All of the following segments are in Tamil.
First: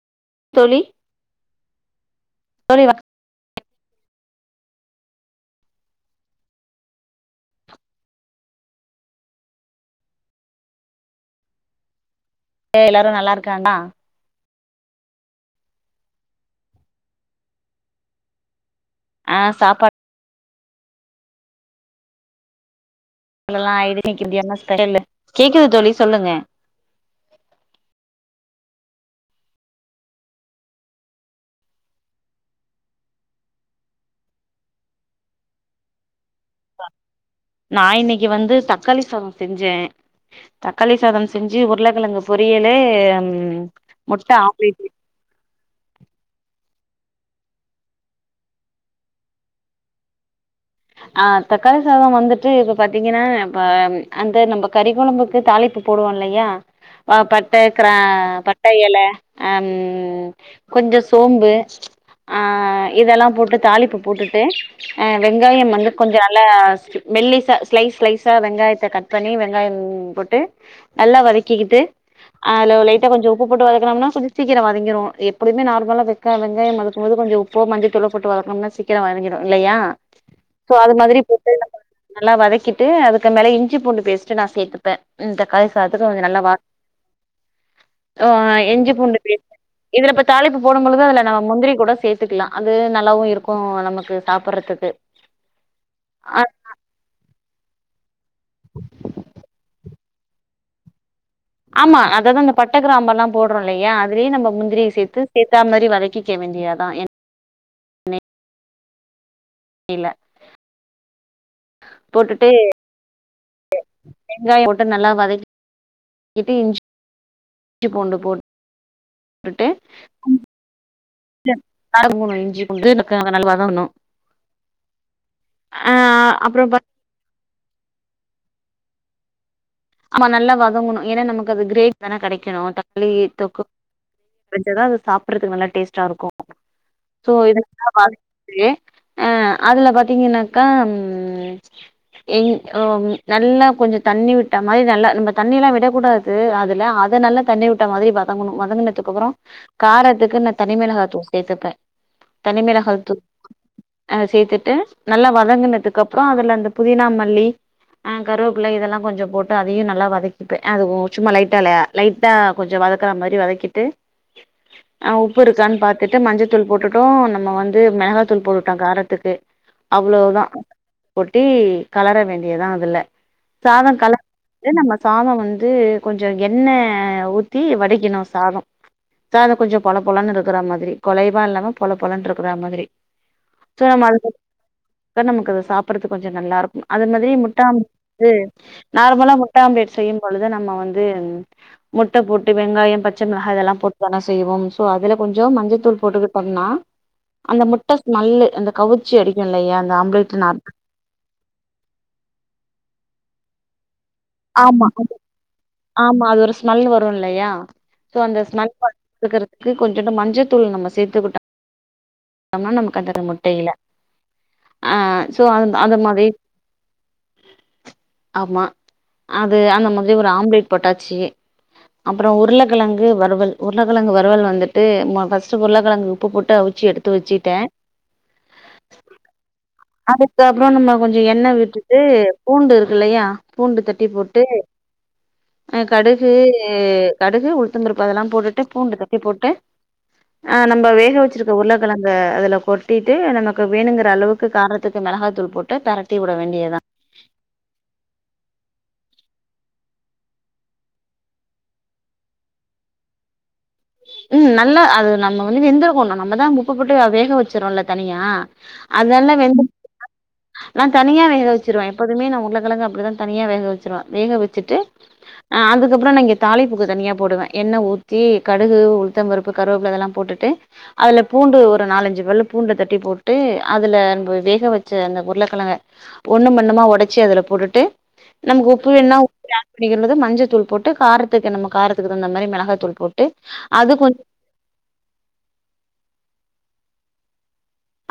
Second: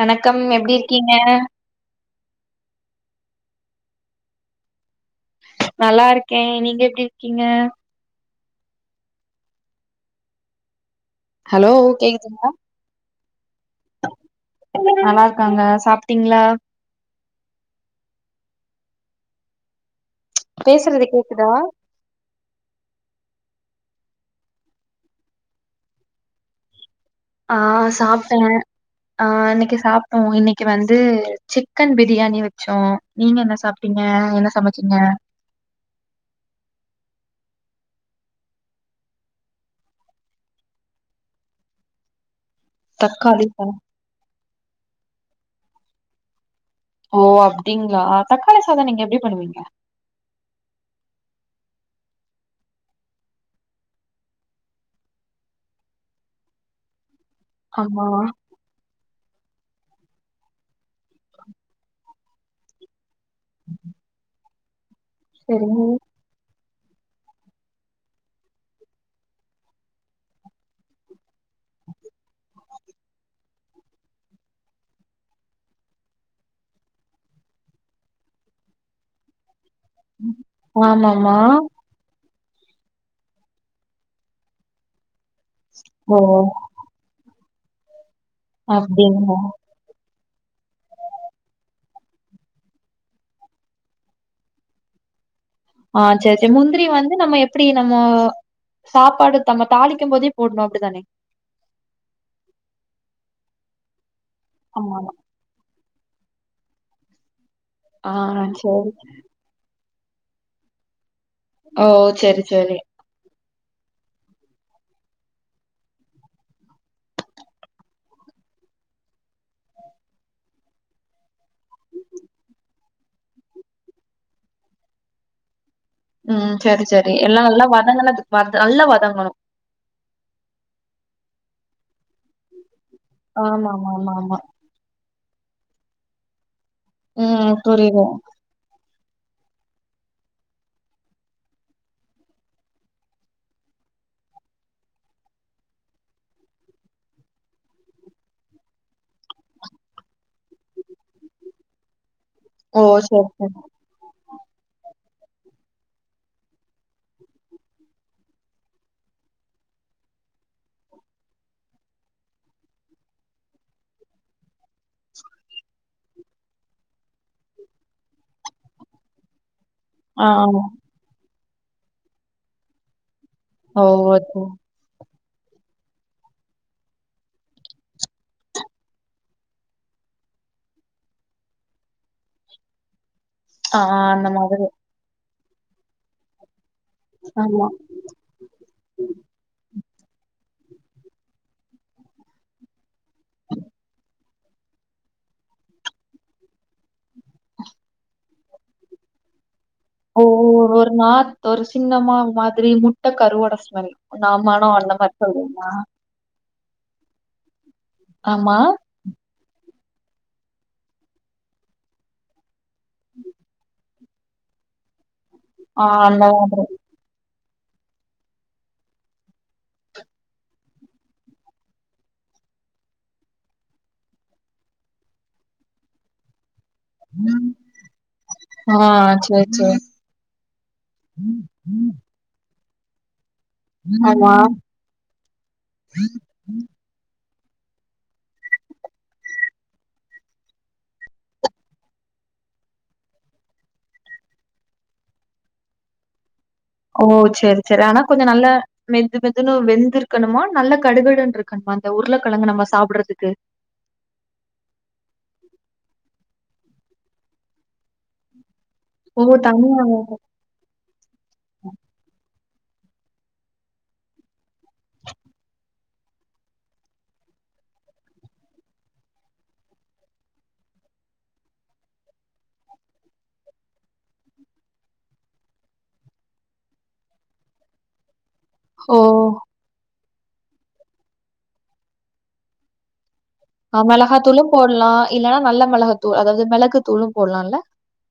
வணக்கம் எப்டி தோழி இருக்கீங்க தோழி வ நல்லா ருக்கே நீங்க எப்டி இருக்கீங்க ஹலோ கேக்குதுங்களா ஏ எல்லாரு நல்லா இருக்காண்ணா நல்லா இருக்காங்க சாப்ட்டீங்களா ஆ சாப்பாடு பேசுறது கேக்குதா சொல்லலா இது இன்னைக்கி வந்து என்ன ஸ்பெஷலு கேக்குது தோழி சொல்லுங்க ஆ சாப்ட்டேங்க ஆ அன்னைக்கு சாப்டோ இன்னைக்கி வந்து சிக்கன் பிரியாணி வச்சோ நீங்க என்ன சாப்ட்டீங்க என்ன சமச்சீங்க நான் இன்னைக்கி வந்து தக்காளி சாதம் செஞ்சேன் தக்காளி சாதம் செஞ்சு உருளைக்கிழங்கு பொரியல உ தக்காளி சாதம் முட்டை ஆம்லேட்டு ஓ அப்டிங்களா தக்காளி சாதம் நீங்க எப்டி பண்ணுவீங்க ஆ தக்காளி சாதம் வந்துட்டு இப்ப பாத்தீங்கன்னா இப்ப அந்த நம்ம கறி குழம்புக்கு தாலிப்பு போடுவோம்ல்லையா அ பட்ட கிரா ஆமா பட் பட்ட எல கொஞ்சோ சோம்பு ஆ இதெல்லா போட்டு தாளிப்பு போட்டுட்டு அ வெங்காயம் சரிங்க வந்து கொஞ்சம் நல்லா மெல்லிசா ஸ்லைஸ் ஸ்லைஸா வெங்காயத்தை கட் பண்ணி வெங்காயம் போட்டு நல்லா வதக்கிக்கிட்டு அதுல லைட்டா கொஞ்சோ உப்பு போட்டு வதக்கணும்னா கொஞ்சம் சீக்கிரம் வதங்கிடும் எப்பவுமே நார்மலா வச் சாங்க வதக்கும்போது கொஞ்சம் உப்ப மஞ்சதூள போட்டு வதக்கணும்னா சீக்கிரம் வாதங்கிடும் இல்லையா சோ அது மாதிரி ஆமாமா போட்டு நல்லா வதக்கிட்டு அதுக்கு மேல இஞ்சி பூண்டு பேஸ்டு நான் சேர்த்துப்பேன் இந்த கதவ் சாத்துட்டு ஓ கொஞ்சம் நல்லா வா ஆ இஞ்சி பூண்டு அப்டிங்களா பேஸ்ட் இதுல இப்ப தாளிப்பு போடும் பொழுது அதுல நம்ம முந்திரி கூட சேர்த்துக்கலாம் அது நல்லாவும் இருக்கும் நமக்கு சாப்பிடடுறதுக்கு ஆ சேர் சேர் முந்திரி வந்து நம்ம எப்டி நம்மோ சாப்பாடு நம்ம தாளிக்கும் போதே போடுங்க அப்டி தானே ஆமா அதாவான் இந்த பட்டக் கிராம்பு எல்லாம் போடுறோம் இல்லையா அதுலியே நம்ம முந்திரிய ஆமா சேர்த்து சேத்த மாரி வதக்கிக்க வேண்டியாதான் ஆ சேரி இல்ல ஓ சரி போட்டுட்டு சரி வெங்காயம் மட்டும் நல்லா வதக்கிட்டு இஞ்சி இஞ்சி பூண்டு போ ட்டுட்டு ம் இல்ல காரம் மூணும் இஞ்சிபூண்டு எனக்குந்த நல்ல வதங்கனும் ம் அப்புறம் பா சரி சரி எல்லாம் நல்லா வதங்கன நல்லா வதங்கனும் ஆமா நல்லா வதங்கணும் ஏன்னா நமக்கு அது கிரேவி தானே கிடைக்கணும் தள்ளி தொக்கு ஆமா ஆமா ஆமா ஆமா எதாது சாப்பறதுக்கு நல்லா டேஸ்ட்டா இருக்கும் சோ ம் எனக்கு தா புரியுது பாதி லயே ஆ அதுல பாத்தீங்கன்னாக்கா ம் ஏ ஓ நல்லா கொஞ்சம் தண்ணி விட விட்ட மாரி நல்லா நம்ம தண்ணி எல்லாம் விடக்கூடாது அதுல அத நல்ல தண்ணி விட்ட மாரி வதங்கணும் வதங்கினதுக்கு அப்பறம் காரத்துக்கு நான் தனிமிளகா தூள் சேர்த்துப்பேன் ஓ தனிமிளக தூள் சரி சரி அ சேர்த்துட்டு நல்லா வதங்குனதுக்குப்புறம் அதுல அந்த புதினா மல்லி ஆ கருவேப்பிள்ளை இதெல்லாம் கொசம் போட் அதையும் நல்லா வதக்கிப்பேன் அது சும்மா லைட்டா இல்லையா லைட்டா கொஞ்சம் வதக்கற மாரி வதக்கிட்டு ஆஹ் உப்பு இருக்கான்னு பார்த்துட்டு மஞ்சள்த்தூள் போட்டுட்டோம் நம்ம வந்து மிளகாயாத்தூள் போட்டுட்டோம் காரத்துக்கு ஆ அவ்ளோதா ஆமா. கொட்டி கலர வேண்டியதான் அதுல ஓ சாதம் கலர் அது நம்ம சாதம் வந்து கொஞ்சம் எண்ணெய் ஊத்தி வடிக்கணும் சாதம் சாதம் கொஞ்சம் பொல பொலன்னு இருக்கற மாதிரி குழைவா இல்லாம பொல பொலன்னு இருக்கற மாதிரி ஆ சோ அந்த நம்மது மாதிரி நமக்கு அது சாப்பிடுறதுக்கு கொஞ்சம் நல்லா இருக்கும் அது மாதிரி முட்டா ஆமா ஆம் ட்டு நார்மலா முட்ட ஆம்ப்லேட் செய்யும் பொழுது நம்ம வந்து முட்ட போட்டு வெங்காயம் பச் பச்ச மிளகா இதெல்லாம் போட்டு தானா செய்வோம் சோ அதுல கொஞ்சம் மஞ்சள்த்தூள் போட்டுக்கிட் பண்ணா அந்த முட்ட ஸ்மெல்லு அந்த கவுச்சி அடிக்கும் இல்லயா அந்த ஓ ஆம்ப்லேட் நா ஒரு நாத் ஒரு அசிங்கம்மா மாதிரி முட்டக்கரு ஓட ஸ்மெல் நம்மலும் ஆமா அந்த மாதிரி சொல்லனுமா ஆமா அது ஒரு ஸ்மெல் வரு இல்லயா சோ அந்த ஆமா ஸ்மெல் இருக்கறிறதுக்கு கொஞ்சண்டு மஞ்சத்தூள் நம்ம சேர்த்துக்கிட்டோமோம்னா நமக்கு அந்த முட்டைல ஆ சோ அந்த அந்த மாதிரி ஆமா அது அந்த மாதிரி ஒரு ஆம்லேட் போட்டாச்சு அப்பற உருளக்கிழங்கு வறுவல் உருளக்கழங்கு வரவல் வந்துட்டு ஃபர்ஸ்ட் உருளைக்கழங்கு உப்பு போட்டு அவி அவுச்சு எடுத்து வச்சுட்ட ஆ சரி சரி அதுக்கப்பற நம்ம கொஞ்ச எண்ணெ விட்டுட்டு பூண்டு இருக்கு இல்லயா பூண்டு தட்டி ஆமா போட்டு கடுகு கடுகு உளுத்தந்தருப்பு அதெல்லா போட்டுட்டு பூண்டு டத்தி போட்டு ஆ நம்ம வேக வச்சுருக்க உருளக்கழங்க அதுல கொட்டிட்டு நமக்கு வேணுங்கிற அளவுக்கு கார க்கு மிளகாத்தூள் போட்டு பரட்டி விட வேண்டியதுதா ஓ சேரி சேரி ஆனா கொஞ்ச நல்ல மெது மெதுன்னு வெந்த இருக்கணுமா நல்ல கடுகடுன்ன இருக்கணுமா இந்த உருளைக்கழங்க நம்ம சாப்டறதுக்கு ம் நல்ல அது நம்ம வந்து வேந்திருக்கணு நம்மதா உப்பு போட்டு வேக வச்சிரோல தனியா ஓ அதெல்லா தனி வெந்த நா தனியா வேக வச்சுருவ எப்போதுமே நா உருள்ளகிழங்க அப்டிதா தனியா வேக வச்சிருவ வேக வச்சுட்டு ஆ அதுக்கப்பற நா இங்க தாளிப்பூக்கு தனியா போடுவ எண்ணெ ஊத்தி கடுகு உளுத்தம்பருப்பு கருவேப்புல்ல அதெல்லா போட்டுட்டு அதுல பூண்டு ஒரு நாலஞ்சு பல் பூண்டு தட்டி போட்டு அதுல நம்ப வேக வச்ச அந்த உருளக்கிழங்க ஒண்ணு ஒண்ணுமா உடச்சி அதுல போட்டுட்டு நமக்கு உப்பு ஓ வேணுன்னா உப்பு ஆட் பண்ணிக்கது மஞ்சள் தூள் போட்டு காரத்துக்கு நம்ம காரத்துக்கு தந்த மாதிரி மிளகா தூள் போட்டு ஆ அது கொஞ்ச மிளகாத்தூளு போடலா இல்லன்னா நல்ல மிளகாத்தூள் அதாவது மிளகு தூளு போடலாம்ல்ல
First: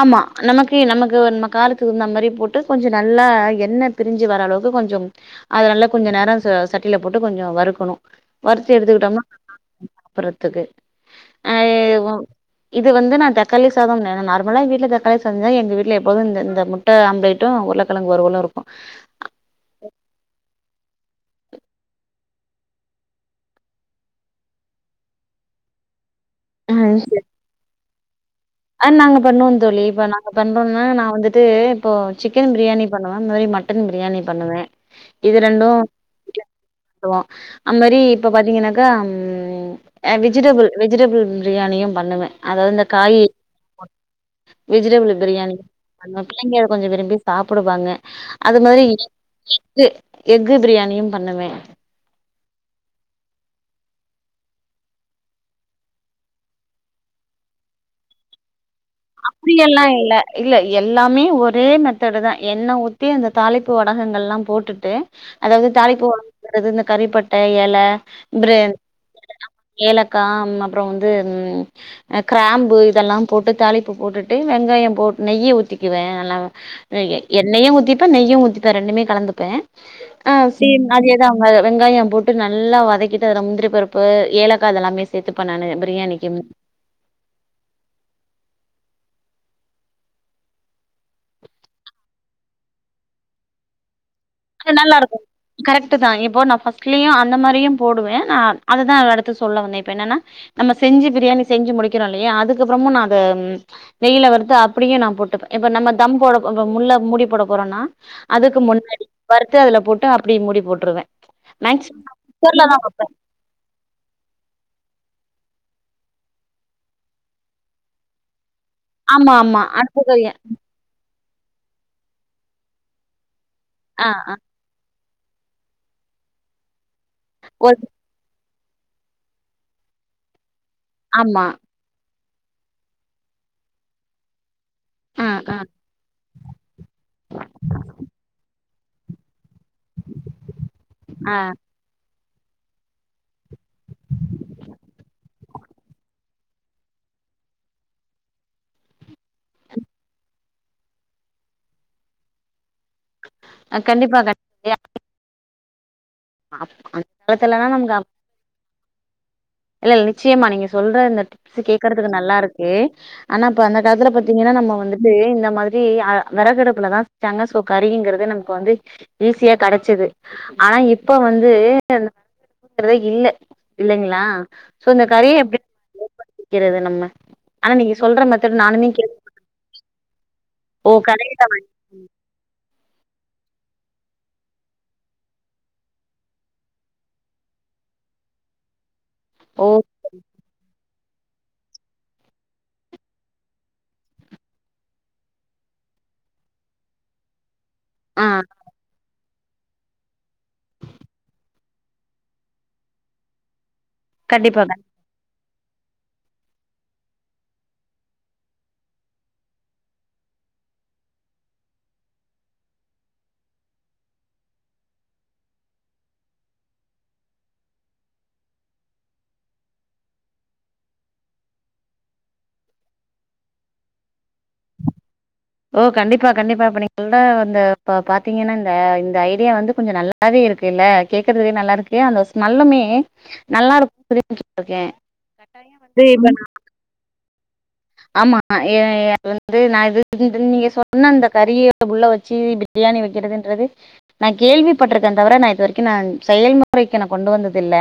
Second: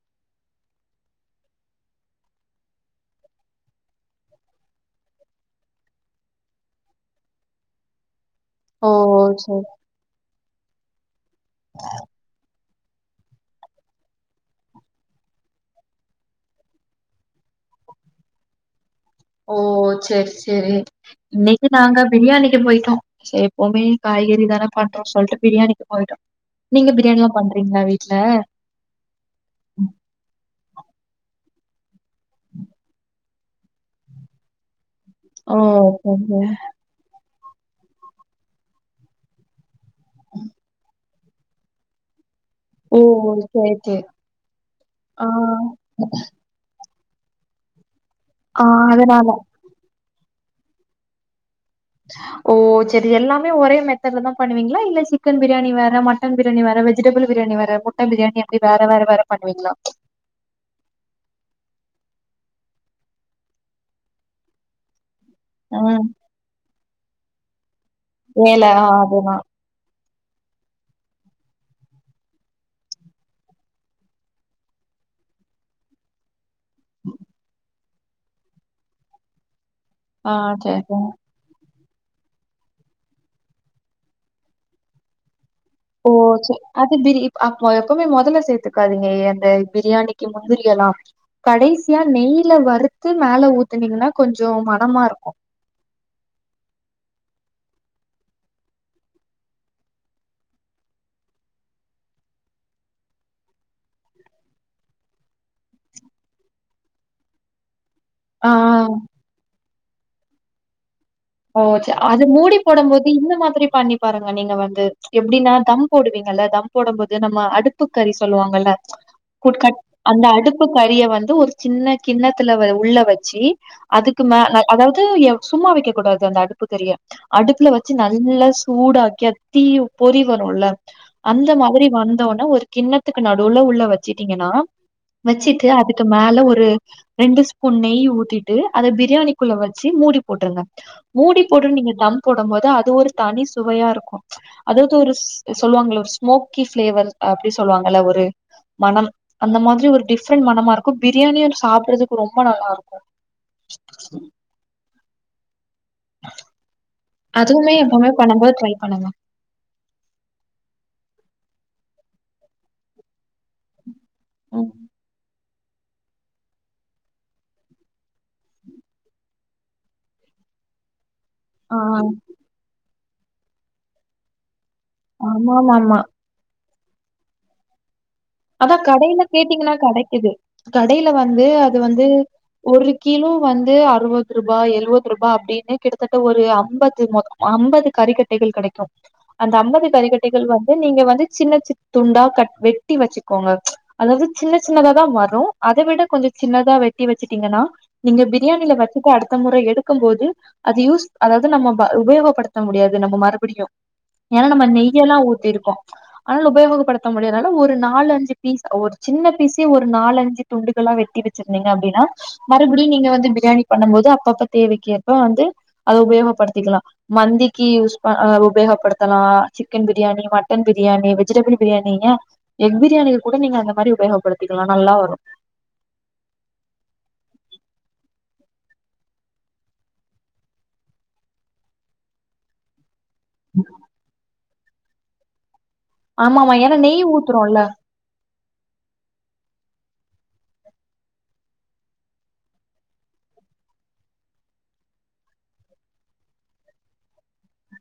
ஆமா நமக்கு நமக்கு நம்ம கார தகுந்த மாதிரி போட்டு கொஞ்ச நல்லா எண்ணெய் பிரிஞ்சு வர அளவுக்கு கொஞ்ச அதுனால கொஞ்ச நேர ச சட்டியில போட்டு கொஞ்ச வறுக்கணு வறுத்தி ஓ எடுத்துக்கிட்டோம்னா சேரி றதுக்கு இது வந்து நா தக்காளி சாத நார்மலா எங்க வீட்டுல தக்காளி சாத சஞ்சா எங்க வீட்ல எப்பது இந்த முட்ட ஆம்பளட்டு உருக்கழங்கு வறுவல்லு இருக்கும் ஓ சரி சரி இன்னிக்கு நாங்க பிரியாணிக்கு போயிட்டோ சரி எப்பவுமே காய்கறி தான பண்றோம்னு சொல்லிட்டு பிரியாணிக்கு போயிட்டோ நீங்க பிரியாணில்லா பண்றீங்களா வீட்டு்ல நாங்க பண்ணுவோ தோழி இப்ப நாங்க பண்ணறோம்னா நா வந்துட்டு இப்போ சிக்கன் பிரியாணி பண்ணுவ இந்த மாரி மட்டு மட்டன் பிரியாணி பண்ணுவ இது ஓ ரெண்டு அப்டியா செஞ்சுருவோ அது மாரி இப்ப பாத்தீங்கன்னாக்கா ம் அ வெஜிடபிள் வெஜிடபிள் பிரியாணியு பண்ணுவ அதாவது இந்த ஓ காய் சேரி சேரி வெஜிடபிள் ஆ பிரியாணி [unintelligible] பிள்ளைங்க கொஞ்ச விரும்பி சாப்புடுவாங்க அது ஆ மாரி அதனால எ எஃகு பிரியாணியு பண்ணுவ ஓ சேரி எல்லாமே ஒரே மெத்தட்ல தா பண்ணுவீங்களா இல்ல சிக்கன் பிரியாணி வேற மட்ட மட்டன் பிரியாணி வேற வெஜிடபிள் பிரியாணி வேற முட்ட பிரியாணி அப்டி வேற வேற வேற அப்டி பண்ணுவீங்களா எல்லா இல்ல இல்ல எல்லாமே ஒரே மெத்தடு தா எண்ணெய் ஊத்தி அந்த தாளிப்பு வடகங்கள் எல்லா போட்டுட்டு அதாவது தாளிப்பு ம் வடகங்கறது இந்த கறிப்பட்ட இல ஏல ஆகுமா ஏலக்கா அப்ற வந்து கிராம்பு இதல்லா போட்டு தாளி உப்பு போட்டுட்டு வெங்காய போட் நெய்ய ஊத்திக்குவே நல்லா எண்ணெயையு ஊத்திப்பே நெய்யு ஊத்திப்பே ரெண்டுமே கலந்துப்பே ஆ சேம் அதேதா வெங்காயம் போட்டு நல்லா வதக்கிட்டு அதுல முந்திரி பருப்பு ஏலக்கா அத எல்லாமே சேத்துப்ப நானு ஓ பிரியாணிக்கு சேர் அது பிரி அப்ப எப்பவுமே மொதல்ல சேத்துக்காதீங்க அந்த பிரியாணிக்கு முந்திரி எல்லா கடைசியா நெய்ல வறுத்து மேல ஊத்துனீங்கன்னா கொஞ்சோ மணமா இருக்கு கரெக்டு தா இப்போ நா ஃபர்ஸ்ட்லயு அந்த மாரியு போடுவே நா அத தா அடுத்து சொல்ல வந்தே இப்ப என்னன்னா நம்ம செஞ்சு பிரியாணி செஞ்சு முடிக்கிறோ இல்லையா அதுக்கு அப்றமு நா அத நெய்ல வறுத்து அப்டியு நா போட்டுப்பே இப்ப நம்ம தம் போட முல்ல மூடி போட போறோம்னா ஆ அதுக்கு முன்னாடி வறுத்து அதுல போட்டு அப்டியே மூடி போட்டுருவே ஓ ச மேக்சிமம் அது மூடி குக்கர்ல தா போடு வப்பே போது இந்த மாரி பண்ணி பாருங்க நீங்க வந்து எப்டின்னா தம் போடுவீங்கல்ல தம் போடு போது நம்ம அடுப்பு கறி சொல்லுவாங்கல்ல ஆமா போட் ஆமா கட் அடுத்தது அந்த எ- அடுப்பு கறிய வந்து ஒரு சின்ன கிண்ணத்துல உள்ள வச்சி ஆ அதுக்கு மேல அதாவது சும்மா வைக்கக் கூடாது அந்த அடுப்பு கரிய அடுப்புல ஒரு வச்சு நா நல்லா சூடாக்கி தீ பொறிவருல ஆமா அந்த மாரி வந்தோனே ஒரு கிண்ணத்துக்கு நடுவுல உள்ள வச்சுட்டீங்கன்னா ஆ வெச்சுட்டு அதுக்கு மேல ஒரு ரெண்டு ஸ்பூன் நெய் ஊத்திட்டு அத பிரியாணிக்குள்ள வச்சு மூடி போட்டுருங்க ஆ மூடி போட் டு நீங்க தம் போடும் போது அது ஒரு தனி சுவையா இருக்கு அதாவது ஒரு சொல்லுவாங்கள ஒரு ஸ்மோக்கி ஃப்ளேவர் அப்டி சொல்லுவாங்கள ஒரு மணம் அந்த மாரி ஒரு டிஃப்ரெண்ட் மணமா இருக்கு பிரியாணியு சாப்பிடறதுக்கு ரொம்ப நல்லா இருக்கு அ கண்டிப்பா க அந்த காலத்துலலா அதுவுமே நமக்கு எப்பவுமே பண்ணும்போது ட்ரை பண்ணுங்க இல்ல நிச்சயமா நீங்க சொல்ற இந்த டிப்ஸ் கேக்குறதுக்கு நல்லா இருக்கு ஆனா இப்ப அந்த காலத்துல பாத்தீங்கன்னா ம் நம்ம வந்துட்டு இந்த மா ரி விறகு அடுப்புலதா செஞ்சாங்க சோ கரிங்கறது நமக்கு வந்து ஈஸியா கெடைச்சிது ஆனா இப்ப வந்து ஆ ரதே இல்ல இல்லைங்களா சோ இந்த கரிய எப்டி ஆமாமாமா ஏற்படுத்திக்கிறது நம்ம ஆனா நீங்க சொல்ற மா அதா கடையில கேட்டீங்கன்னா கடைக்கிது ஓ கடையில வந்து வாங் அது வந்து ஒரு கிலோ வந்து அறுபது ரூபா எழுவது ரூபா அப்டின்னு கிட்டத்தட்ட ஒரு ஐம்பது மு ஐம்பது கரிக்கட்டைகள் கிடைக்கு அந்த ஓ ஐம்பது கரிக்கட்டைகள் வந்து நீங்க வந்து சின்ன சின்ன துண்டா கட் வெட்டி வச்சு கோங்க அதாவது சின்ன சின்னதா வரு அதை விட கொஞ்ச சின்னதா வெட்டி வச்சுட்டீங்கன்னா நீங்க ஆ பிரியாணியில வச்சுட்டு அடுத்த முறை எடுக்கு போது அது யூஸ் அதாவது நம்ம உபயோகப்படுத்த முடியாது நம்ம மறுபடியு ஏன்னா கண்டிப்பா நம்ம கண் நெய் யிலெல்லா ஊத்தி இருக்கோ அதனால உபயோகப்படுத்த முடியால ஒரு நாலு அஞ்சு பீஸ் ஒரு சின்ன பீஸே ஒரு நாலஞ்சு துண்டுகளல்லா வெட்டி வச்சிருந்தீங்க அப்டின்னா மறுபடியும் நீங்க வந்து பிரியாணி பண்ணும் போது அப்பப்ப தேவைக்கேற்ப வந்து அத உபயோகப்படுத்திக்கலா மந்திக்கு யூஸ் ப உபயோகப்படுத்தலா chicken biryani mutton biryani vegetable biryani ஏ எக் பிரியாணிக்கு கூட நீங்க அந்த மாதிரி உபயோகப்படுத்திக்கலா நல்லா வரு ஓ கண்டிப்பா கண்டிப்பா இப்ப நீ பாத்தீங்கன்னா இந்த இந்த ஐடியா வந்து கொஞ்ச நல்ல வே இருக்கு இல்ல கேட்குறதே நல்லாருக்கு அந்த ஸ்மெல்லுமே நல்லா இருக்கு பு இருக்கே ஆமாமா ஏன்னா நெய் ஊத்துரோம்ல ஆமா எ வந்து நா இ நீங்க சொன்ன அந்த கறிய உள்ள வச்சு பிரியாணி வைக்கிறது ன்றது நான் கேள்விப்பட்டிருக்கேன் தவிர நா கேள்விபட்டுருக்கே தவிர நா இது வரைக்கு நா செயல்முறைக்கு நா கொண்டு வந்தது இல்ல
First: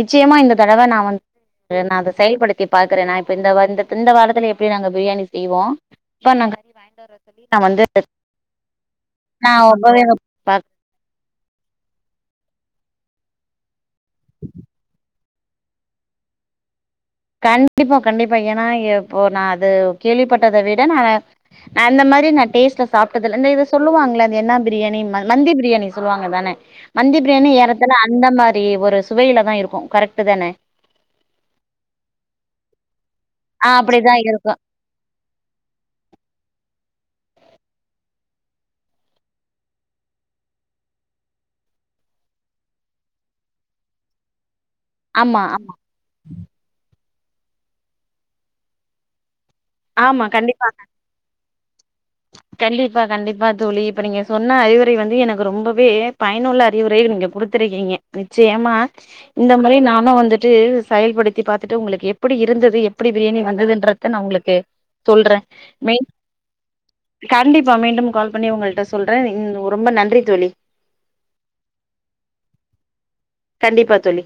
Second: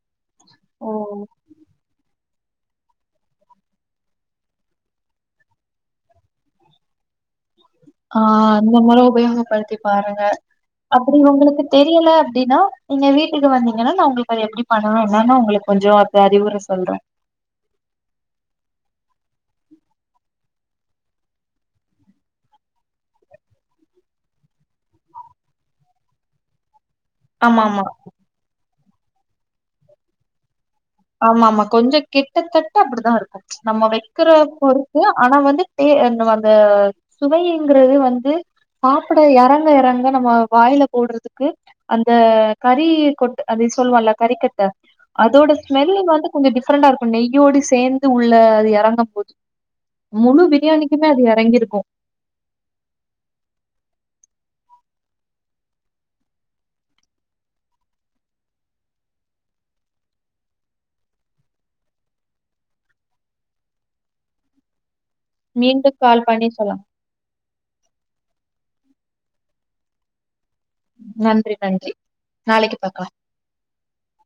நிச்சயமா இந்த தடவை நா வந்து நா அதை செயல்படுத்தி பாக்குறே நா இப்ப வார ல எப்படி நாங்க பிரியாணி செய்வோம் [unintelligible] நாங்க வந்து ஆஹ் அந்த முறை நா உபயோகப்படுத்தி உபயோக பாருங்க அப்படி உங்களுக்கு தெரியல அப்படின்னா நீங்க வீட்டுக்கு வந்தீங்கன்னா நான் உங்களுக்கு அத எப்படி பண்ணணு என்னனு உங்களுக்கு கொஞ்சோ அறிவுரை சொல்றேன் கண்டிப்பா கண்டிப்பா ஏன்னா இப்போ நான் அது கேள்விப்பட்டதை விட நானு அந்த மாறி நான் டேஸ்ட்ல சாப்பிட்டதுல இந்த இத சொல்லுவாங்களே அது என்ன பிரியாணி மந்தி பிரியாணி சொல்லுவாங்க தானே மந்திபிரியாணி ஆமாமா. ஏறத்தால அந்த மாறி ஒரு சுவையில தான் இருக்கும் கரெக்டு தானே ஆமா ஆமா கொஞ்சோ கிட்டத்தட்ட அப்படித்தான் இருக்கும் ஆ நம்ம அப்டிதா வைக்கிற இருக்கு பொறுத் ஆனா வந்து பே அந்த சுவைங்கிறது வந்து சாப்பிட இறங்க இறங்க நம்ம வாயில போடுறதுக்கு அந்த கறி கொட்டு அது சொல்லுவான்ல கறி கட்ட ஆமா அதோட ஆமா ஸ்மெல்லு வந்து கொஞ்சோ டிஃப்ரெண்டா இருக்கும் நெய்யோடு சேர்ந்து உள்ள அது இறங்கும் போது ஆமா முழு கண்டிப்பா பிரியாணிக்குமே அது இறங்கிருக்கும் கண்டிப்பா கண்டிப்பா தோழி இப்ப நீங்க சொன்ன அறிவுரை வந்து எனக்கு ரொம்பவே பயனுள்ள அறிவுரை நீங்க கொடுத் துருக்கீங்க நிச்சயமா இந்த மாறியே நானும் வந்துட்டு செயல்படுத்தி பார்த்துட்டு உங்களுக்கு எப்படி இருந்தது எப்படி பிரியாணி வந்ததுன்றத நான் உங்களுக்கு சொல்றேன் மீண்டும் மெய்ல் கால் பண்ணி சொல்லாம் கண்டிப்பா மீண்டும் கால் பண்ணி உங்களுட்ட சொல்றேன் ரொம்ப நன்றி தோழி நன்றி நன்றி நாளைக்கு பாக்கலாம் கண்டிப்பா தோழி